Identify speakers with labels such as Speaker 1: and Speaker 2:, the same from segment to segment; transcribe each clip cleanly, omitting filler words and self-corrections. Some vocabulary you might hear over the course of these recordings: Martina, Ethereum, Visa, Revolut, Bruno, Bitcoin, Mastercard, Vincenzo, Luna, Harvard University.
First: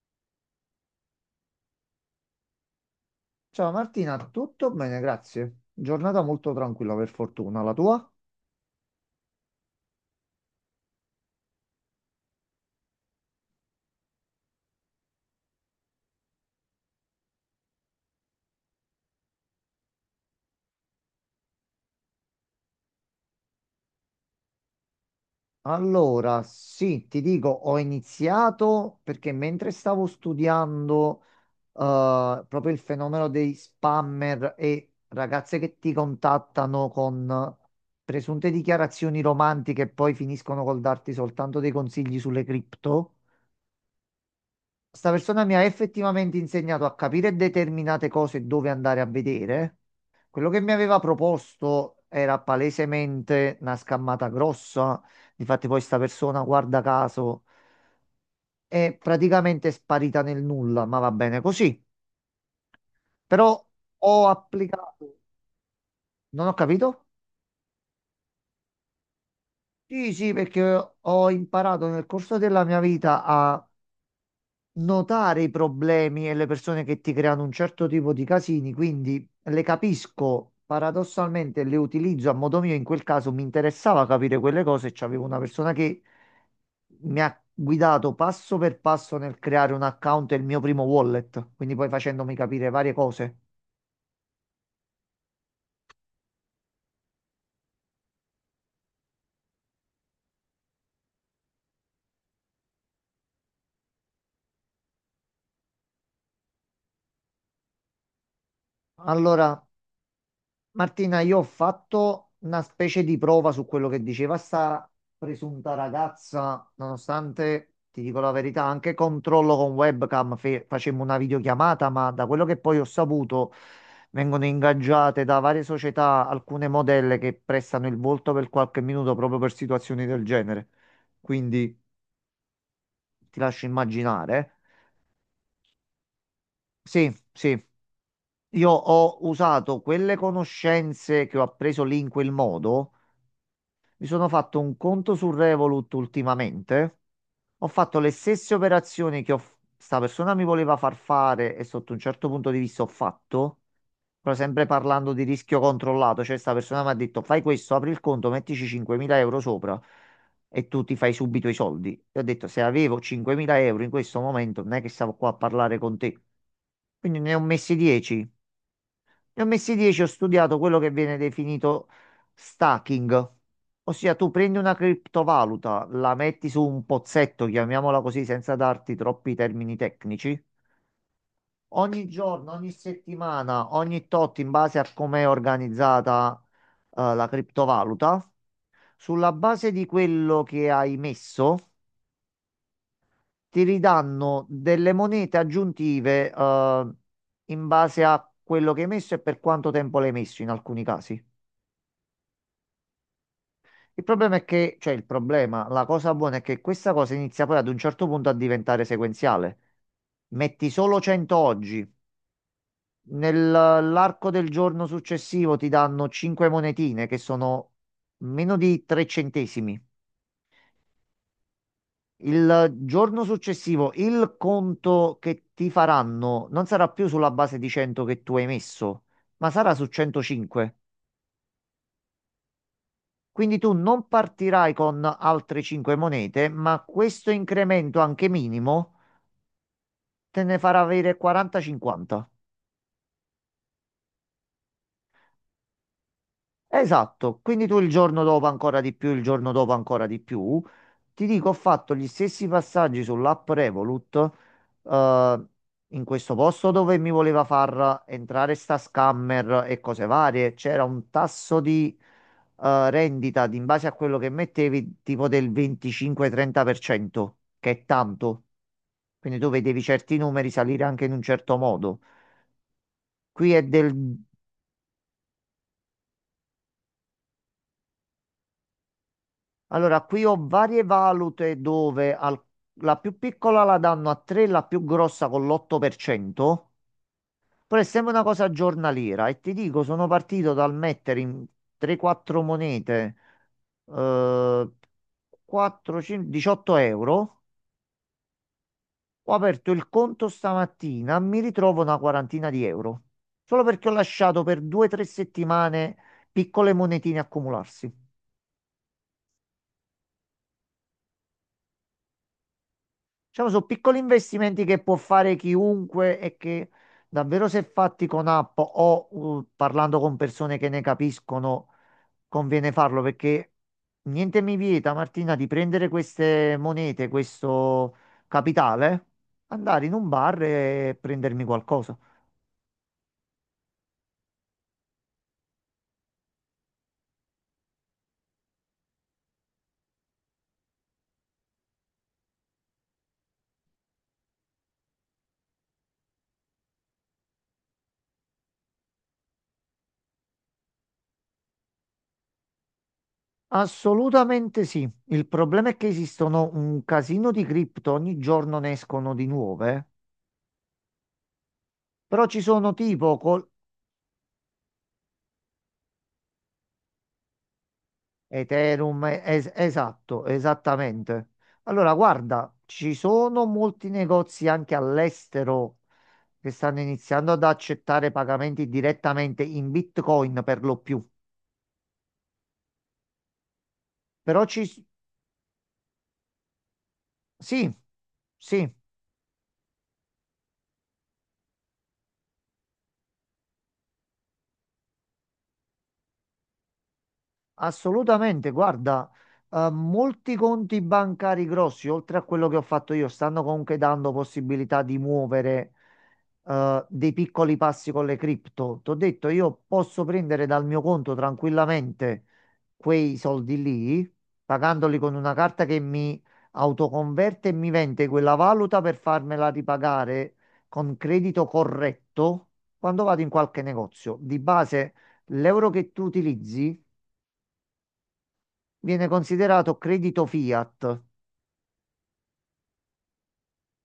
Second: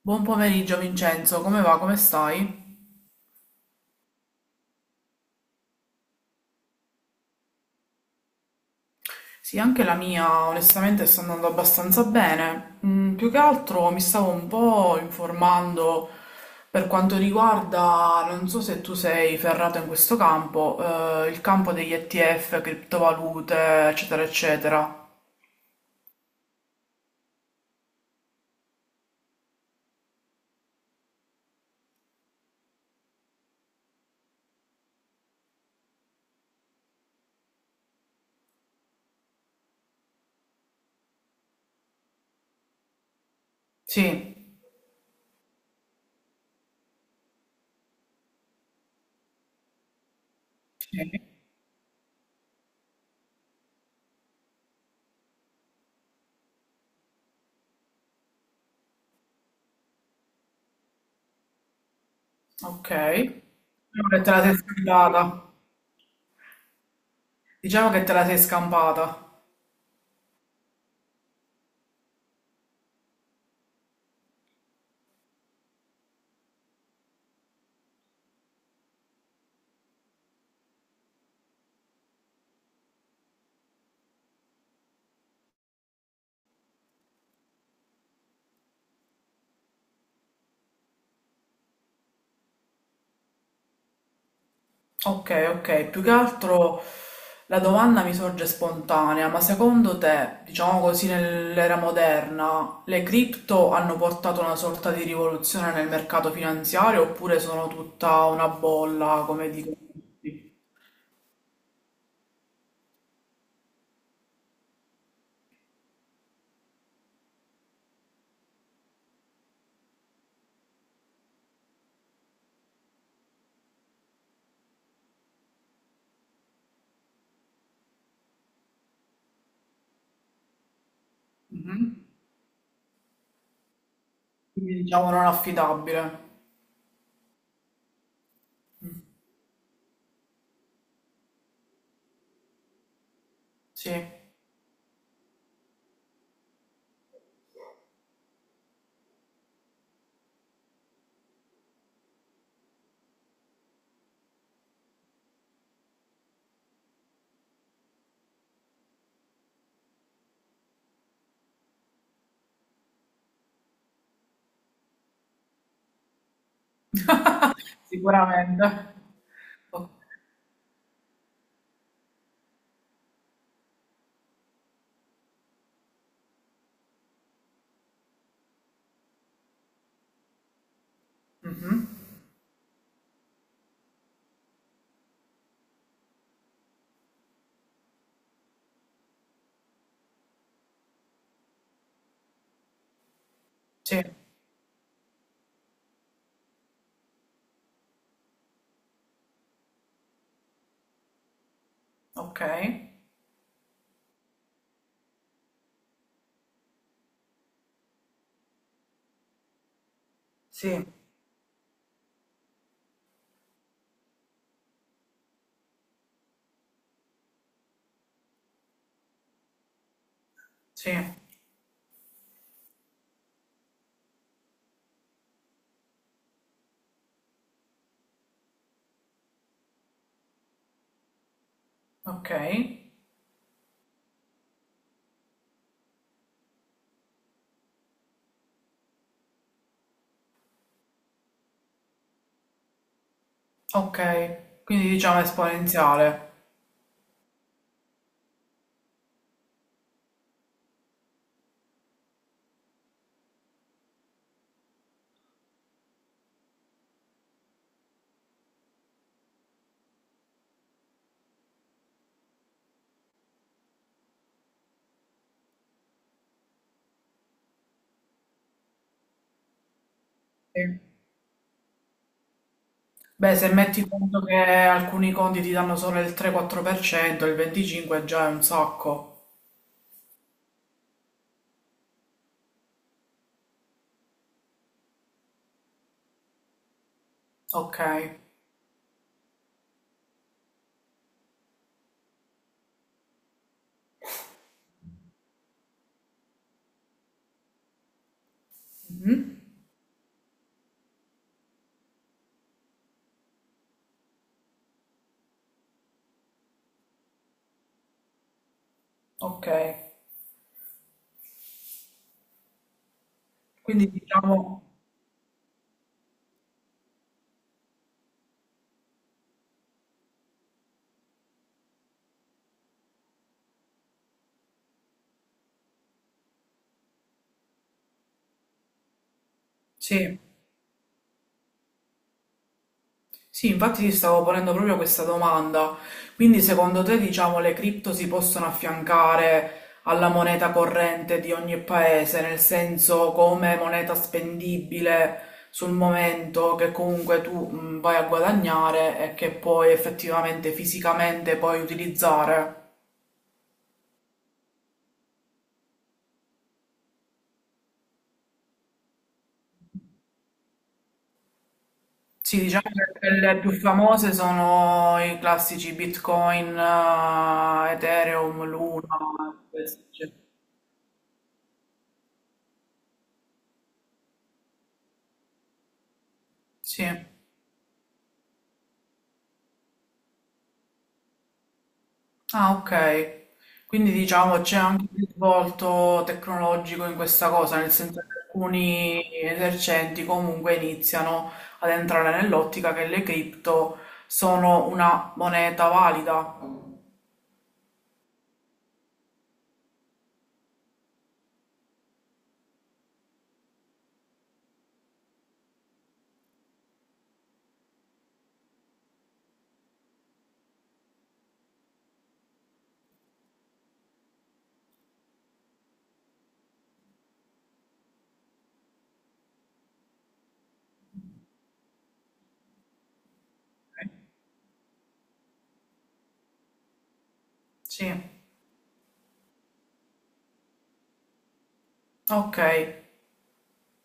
Speaker 1: Buon pomeriggio Vincenzo, come va? Come stai?
Speaker 2: Ciao Martina, tutto bene, grazie. Giornata molto tranquilla per fortuna, la tua?
Speaker 1: Sì, anche la mia onestamente sta andando abbastanza bene. Più che altro mi stavo un po' informando per quanto riguarda, non so se tu sei ferrato in questo campo, il campo degli ETF, criptovalute, eccetera, eccetera.
Speaker 2: Allora, sì, ti dico, ho iniziato perché mentre stavo studiando proprio il fenomeno dei spammer e ragazze che ti contattano con presunte dichiarazioni romantiche e poi finiscono col darti soltanto dei consigli sulle cripto,
Speaker 1: Sì.
Speaker 2: sta persona mi ha effettivamente insegnato a capire determinate cose e dove andare a vedere. Quello che mi aveva
Speaker 1: Sì.
Speaker 2: proposto era palesemente una scammata grossa. Difatti, poi sta persona, guarda caso, è praticamente sparita nel nulla, ma va bene così.
Speaker 1: Ok.
Speaker 2: Però
Speaker 1: Diciamo che
Speaker 2: ho
Speaker 1: te la sei
Speaker 2: applicato,
Speaker 1: scampata.
Speaker 2: non ho capito?
Speaker 1: Diciamo che te la sei scampata.
Speaker 2: Sì, sì, perché ho imparato nel corso della mia vita a notare i problemi e le persone che ti creano un certo tipo di casini, quindi le capisco, paradossalmente le utilizzo a modo mio, in quel caso mi interessava capire quelle cose, c'avevo una persona che mi ha guidato passo per passo nel creare un account e il mio primo wallet, quindi poi facendomi capire varie cose.
Speaker 1: Ok, ok, più che altro la domanda mi sorge spontanea, ma secondo te, diciamo così, nell'era moderna, le cripto hanno portato una sorta di rivoluzione nel mercato finanziario oppure sono tutta una bolla, come
Speaker 2: Allora
Speaker 1: dicono tutti?
Speaker 2: Martina, io ho fatto una specie di prova su quello che diceva sta presunta ragazza, nonostante, ti dico la verità, anche controllo con webcam, facemmo una videochiamata, ma da quello che poi ho saputo, vengono ingaggiate da varie società alcune modelle che prestano il volto per qualche minuto proprio per situazioni del genere. Quindi
Speaker 1: Mhm.
Speaker 2: ti lascio immaginare.
Speaker 1: Quindi diciamo non affidabile.
Speaker 2: Sì, sì. Io ho usato quelle conoscenze che ho appreso lì in quel modo.
Speaker 1: Sì,
Speaker 2: Mi sono fatto un conto su Revolut ultimamente. Ho fatto le stesse operazioni che ho, sta persona mi voleva far fare e sotto un certo punto di vista ho fatto, però sempre parlando di rischio controllato, cioè sta persona mi ha detto fai questo, apri il conto, mettici 5.000 euro sopra e tu ti fai subito i soldi. E ho detto se avevo 5.000 euro in questo momento non è che stavo qua a parlare con te. Quindi ne ho messi 10.
Speaker 1: sicuramente.
Speaker 2: Ne ho messi
Speaker 1: O-
Speaker 2: 10, ho studiato quello che viene definito stacking, ossia tu prendi una criptovaluta, la metti su un pozzetto, chiamiamola così, senza darti troppi termini tecnici.
Speaker 1: mhm.
Speaker 2: Ogni giorno, ogni settimana, ogni tot, in base a come è organizzata, la criptovaluta, sulla base di quello che hai messo, ti
Speaker 1: Sì,
Speaker 2: ridanno delle monete aggiuntive, in base a quello che hai messo e per quanto tempo l'hai messo in alcuni casi.
Speaker 1: ok.
Speaker 2: Il problema è che, cioè il problema, la cosa buona è che questa cosa inizia poi ad un certo punto a diventare sequenziale. Metti
Speaker 1: Sì,
Speaker 2: solo 100 oggi, nell'arco del giorno successivo ti danno 5 monetine che sono meno di 3 centesimi.
Speaker 1: sì,
Speaker 2: Il giorno successivo il conto che ti faranno non sarà più sulla base di 100 che tu hai messo, ma sarà su 105.
Speaker 1: ok.
Speaker 2: Quindi tu non partirai con altre 5 monete, ma questo incremento anche minimo te ne farà avere 40-50.
Speaker 1: Ok, quindi diciamo esponenziale.
Speaker 2: Esatto, quindi tu il giorno dopo ancora di più, il giorno dopo ancora di più. Ti dico, ho fatto gli stessi passaggi sull'app Revolut, eh, in questo posto dove mi voleva far entrare sta scammer e cose varie. C'era un tasso di rendita in base a quello che mettevi, tipo del 25-30%, che è tanto. Quindi tu vedevi certi numeri
Speaker 1: Sì.
Speaker 2: salire anche in un certo modo.
Speaker 1: Beh,
Speaker 2: Qui
Speaker 1: se
Speaker 2: è
Speaker 1: metti
Speaker 2: del.
Speaker 1: conto che alcuni conti ti danno solo il 3-4%, il 25% già è un sacco.
Speaker 2: Allora, qui ho varie valute dove la più piccola la danno a 3, la più grossa con l'8%,
Speaker 1: Ok.
Speaker 2: però è sempre una cosa giornaliera e ti dico, sono partito dal mettere in 3-4 monete eh, 4, 5, 18 euro,
Speaker 1: Mhm.
Speaker 2: ho aperto il conto stamattina, mi ritrovo una quarantina di euro, solo perché ho lasciato per 2-3 settimane piccole monetine accumularsi.
Speaker 1: Ok.
Speaker 2: Diciamo, sono
Speaker 1: Quindi
Speaker 2: piccoli
Speaker 1: diciamo,
Speaker 2: investimenti che può fare chiunque e che davvero se fatti con app o parlando con persone che ne capiscono, conviene farlo perché niente mi vieta, Martina, di prendere queste monete, questo capitale, andare in un
Speaker 1: sì.
Speaker 2: bar e prendermi qualcosa.
Speaker 1: Sì, infatti ti stavo ponendo proprio questa domanda. Quindi secondo te, diciamo, le cripto si possono affiancare alla moneta corrente di ogni paese, nel senso come moneta spendibile sul momento che comunque tu vai a guadagnare e che puoi effettivamente fisicamente puoi utilizzare?
Speaker 2: Assolutamente sì. Il problema è che esistono un casino di cripto, ogni giorno ne escono di nuove. Però ci
Speaker 1: Sì, diciamo
Speaker 2: sono
Speaker 1: che
Speaker 2: tipo
Speaker 1: quelle più famose sono i classici Bitcoin, Ethereum, Luna,
Speaker 2: Ethereum,
Speaker 1: questi, cioè.
Speaker 2: esatto, esattamente. Allora, guarda, ci sono molti negozi anche all'estero che stanno
Speaker 1: Sì.
Speaker 2: iniziando ad accettare pagamenti direttamente in Bitcoin per lo più.
Speaker 1: Ah, ok. Quindi diciamo
Speaker 2: Però
Speaker 1: c'è
Speaker 2: ci... s-
Speaker 1: anche un risvolto tecnologico in questa cosa,
Speaker 2: Sì,
Speaker 1: nel senso che
Speaker 2: sì.
Speaker 1: alcuni esercenti comunque iniziano ad entrare nell'ottica che le cripto sono una moneta valida.
Speaker 2: Assolutamente, guarda, molti conti bancari grossi, oltre a quello che ho fatto io, stanno comunque dando possibilità di muovere dei piccoli passi con le cripto. Ti ho detto, io posso prendere dal mio conto tranquillamente quei soldi lì, pagandoli con una carta che mi autoconverte e mi vende quella valuta per farmela ripagare con credito corretto quando vado in qualche negozio. Di base, l'euro che tu utilizzi
Speaker 1: Sì,
Speaker 2: viene considerato credito fiat,
Speaker 1: ok,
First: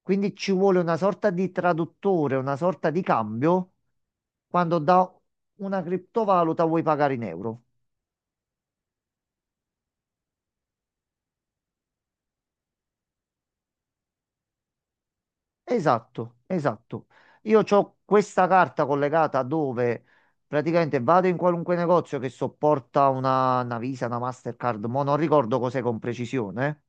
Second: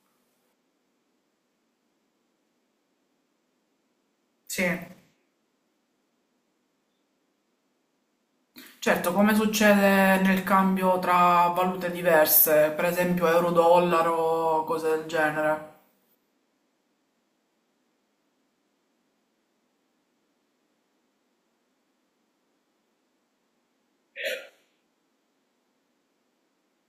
Speaker 2: quindi ci vuole una sorta di traduttore, una sorta di cambio
Speaker 1: sì.
Speaker 2: quando da una criptovaluta vuoi pagare in euro.
Speaker 1: Certo, come succede nel cambio tra valute diverse, per esempio euro-dollaro, cose del genere.
Speaker 2: Esatto, esatto. Io ho questa carta collegata dove praticamente vado in qualunque negozio che sopporta una Visa, una Mastercard, ma non ricordo cos'è con precisione.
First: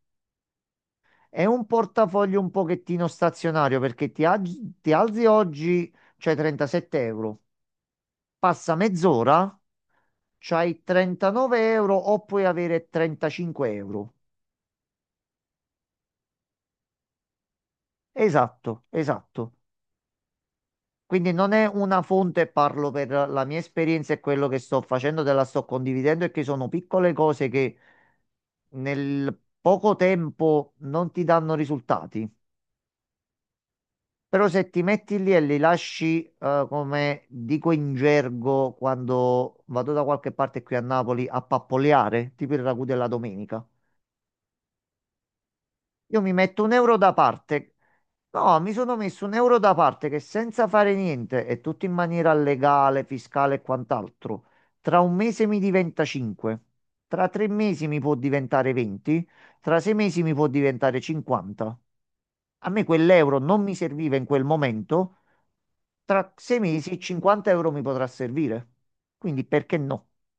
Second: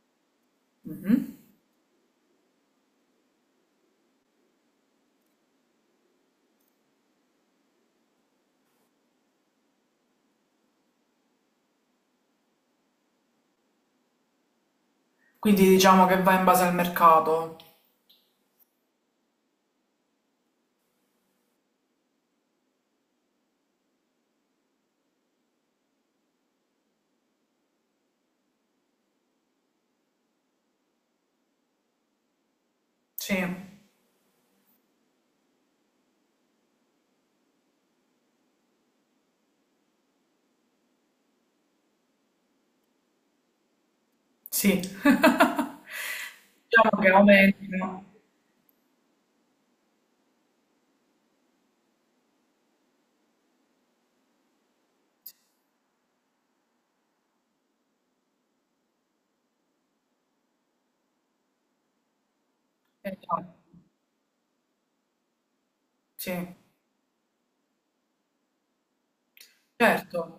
Speaker 2: È un portafoglio un pochettino stazionario perché ti, ti alzi oggi, c'è 37 euro, passa mezz'ora c'hai 39 euro o puoi avere 35 euro.
Speaker 1: Quindi diciamo che va in base al mercato.
Speaker 2: Esatto, esatto. Quindi non è una fonte, parlo per la mia esperienza e quello che sto facendo, te la sto condividendo e che sono piccole cose che nel poco tempo non ti danno risultati.
Speaker 1: Sì,
Speaker 2: Però se ti metti lì e li lasci, come dico in gergo quando vado da qualche parte qui a Napoli, a pappoleare, tipo il ragù della domenica.
Speaker 1: sì.
Speaker 2: Io mi metto un euro
Speaker 1: Diciamo che
Speaker 2: da parte.
Speaker 1: aumenta.
Speaker 2: No, mi sono messo un euro da parte che senza fare niente e tutto in maniera legale, fiscale e quant'altro, tra un mese mi diventa 5, tra 3 mesi mi può diventare 20, tra 6 mesi mi può diventare 50. A me quell'euro non mi
Speaker 1: Esatto.
Speaker 2: serviva in quel momento, tra
Speaker 1: Sì,
Speaker 2: 6 mesi 50 euro mi potrà servire. Quindi perché no?
Speaker 1: certo.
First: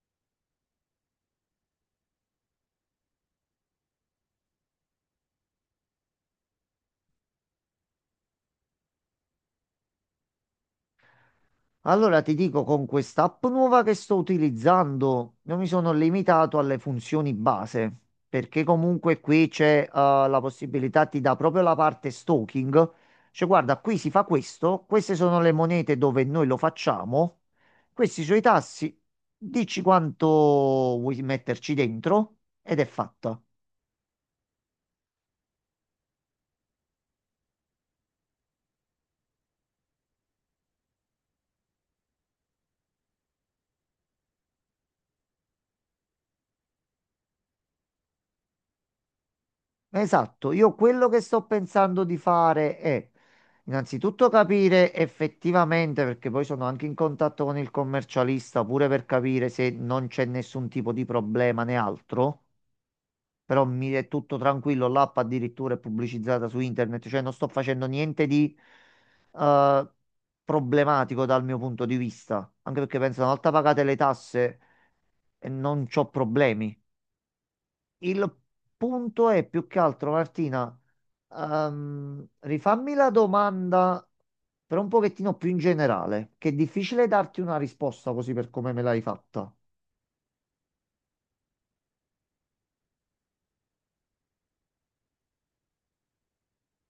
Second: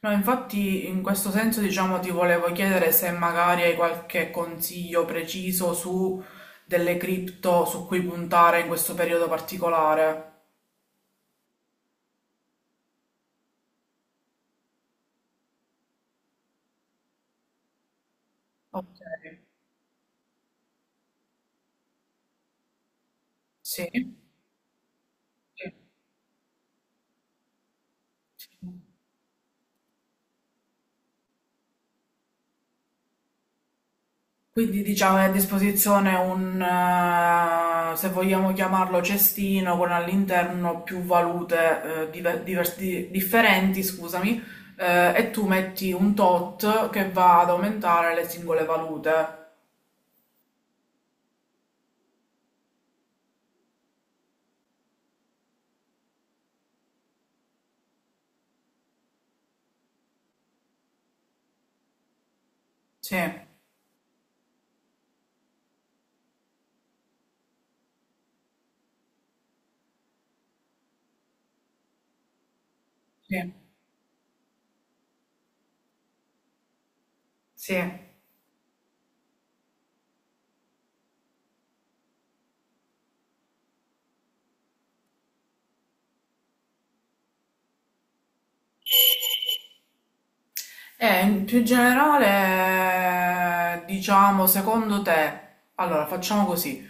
Speaker 1: No, infatti in questo senso diciamo ti volevo chiedere se magari hai qualche consiglio preciso su delle cripto su cui puntare in questo periodo particolare.
Speaker 2: Allora ti dico, con quest'app nuova che sto utilizzando, io mi sono limitato alle funzioni base, perché
Speaker 1: Ok,
Speaker 2: comunque qui c'è la possibilità, ti dà proprio la parte stalking, cioè guarda,
Speaker 1: sì.
Speaker 2: qui si fa questo, queste sono le
Speaker 1: Sì.
Speaker 2: monete dove noi lo facciamo, questi sono i
Speaker 1: Sì.
Speaker 2: tassi, dici quanto vuoi metterci dentro ed è fatta.
Speaker 1: Quindi diciamo è a disposizione un, se vogliamo chiamarlo cestino, con all'interno più valute differenti, scusami, e tu metti un tot che va ad aumentare le singole valute.
Speaker 2: Esatto, io quello che sto pensando di fare è innanzitutto capire effettivamente, perché poi sono anche in contatto con il commercialista, pure per capire se non c'è nessun tipo di problema né altro,
Speaker 1: Sì,
Speaker 2: però mi è tutto tranquillo, l'app addirittura è pubblicizzata su internet, cioè non sto facendo niente di eh, problematico dal mio punto di vista, anche perché penso una volta
Speaker 1: sì,
Speaker 2: pagate le tasse non c'ho problemi.
Speaker 1: sì.
Speaker 2: Il punto è più che altro, Martina, rifammi la domanda però un pochettino più in generale, che è difficile darti una risposta così per come me l'hai fatta.
Speaker 1: E in più generale, diciamo, secondo te, allora facciamo così,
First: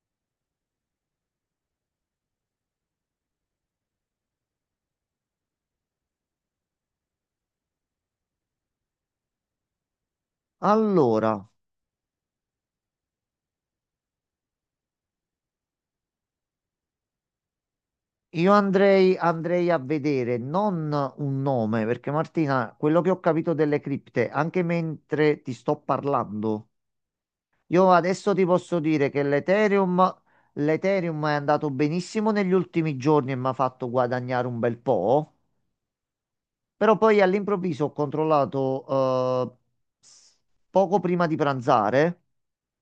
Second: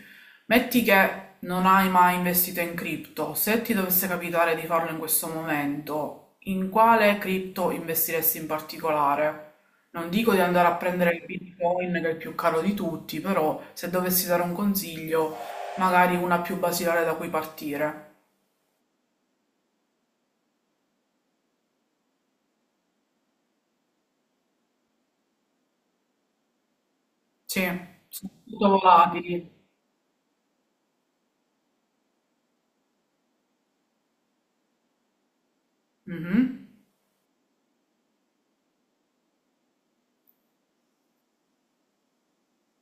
Speaker 1: metti che non hai mai investito in cripto, se ti dovesse capitare di farlo in questo momento, in quale cripto investiresti in particolare? Non dico di andare a prendere il
Speaker 2: Allora,
Speaker 1: Bitcoin, che è il più caro di tutti, però se dovessi dare un consiglio, magari una più basilare da cui partire.
Speaker 2: io andrei a vedere non un nome, perché Martina, quello che ho capito delle cripte, anche mentre ti sto parlando,
Speaker 1: Sì,
Speaker 2: io adesso
Speaker 1: sono
Speaker 2: ti
Speaker 1: molto
Speaker 2: posso dire che
Speaker 1: volatili.
Speaker 2: l'Ethereum è andato benissimo negli ultimi giorni e mi ha fatto guadagnare un bel po'.
Speaker 1: Mhm.
Speaker 2: Però poi all'improvviso ho controllato, eh, poco prima di pranzare,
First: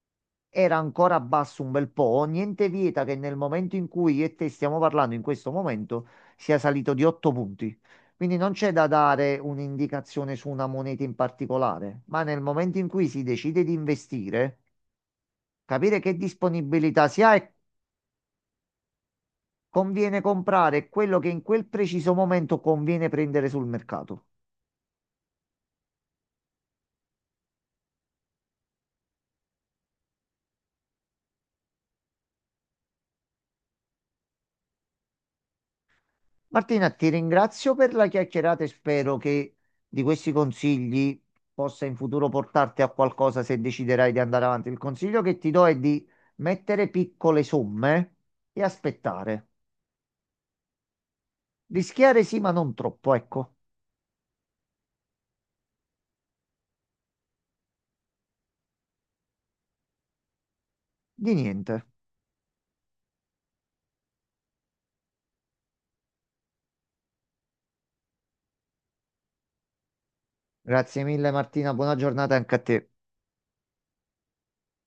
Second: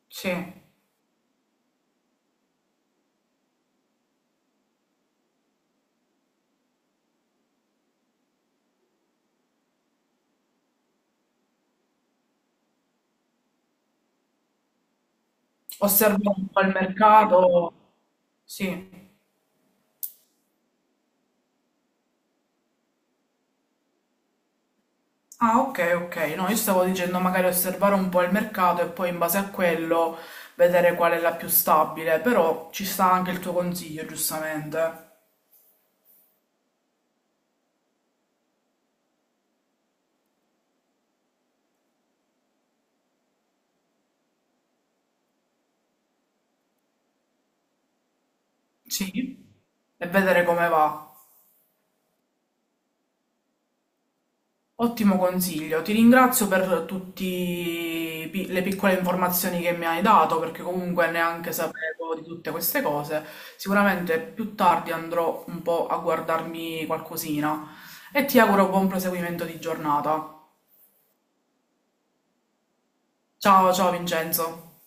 Speaker 1: Sì.
Speaker 2: era ancora basso un bel po', niente vieta che nel momento in cui io e te stiamo parlando in questo momento sia salito di 8 punti. Quindi non c'è da dare un'indicazione su una moneta in particolare, ma nel momento in cui si decide di investire, capire che
Speaker 1: Osservo un po' il
Speaker 2: disponibilità si ha e
Speaker 1: mercato, sì.
Speaker 2: conviene comprare quello che in quel preciso momento conviene prendere sul mercato.
Speaker 1: Ah, ok, ok. No, io stavo dicendo magari osservare un po' il mercato e poi in base a quello vedere qual è la più stabile, però ci sta anche il tuo consiglio, giustamente.
Speaker 2: Martina, ti ringrazio per la chiacchierata e spero che di questi consigli possa in futuro portarti a qualcosa se deciderai di andare avanti. Il consiglio che ti do è di mettere piccole somme e
Speaker 1: Sì,
Speaker 2: aspettare.
Speaker 1: e vedere come va.
Speaker 2: Rischiare sì, ma non troppo, ecco,
Speaker 1: Ottimo consiglio, ti ringrazio per tutte le piccole informazioni che mi hai dato perché comunque
Speaker 2: di
Speaker 1: neanche
Speaker 2: niente.
Speaker 1: sapevo di tutte queste cose. Sicuramente più tardi andrò un po' a guardarmi qualcosina e ti auguro buon proseguimento di giornata.
Speaker 2: Grazie mille Martina, buona giornata anche a te.
Speaker 1: Ciao ciao Vincenzo.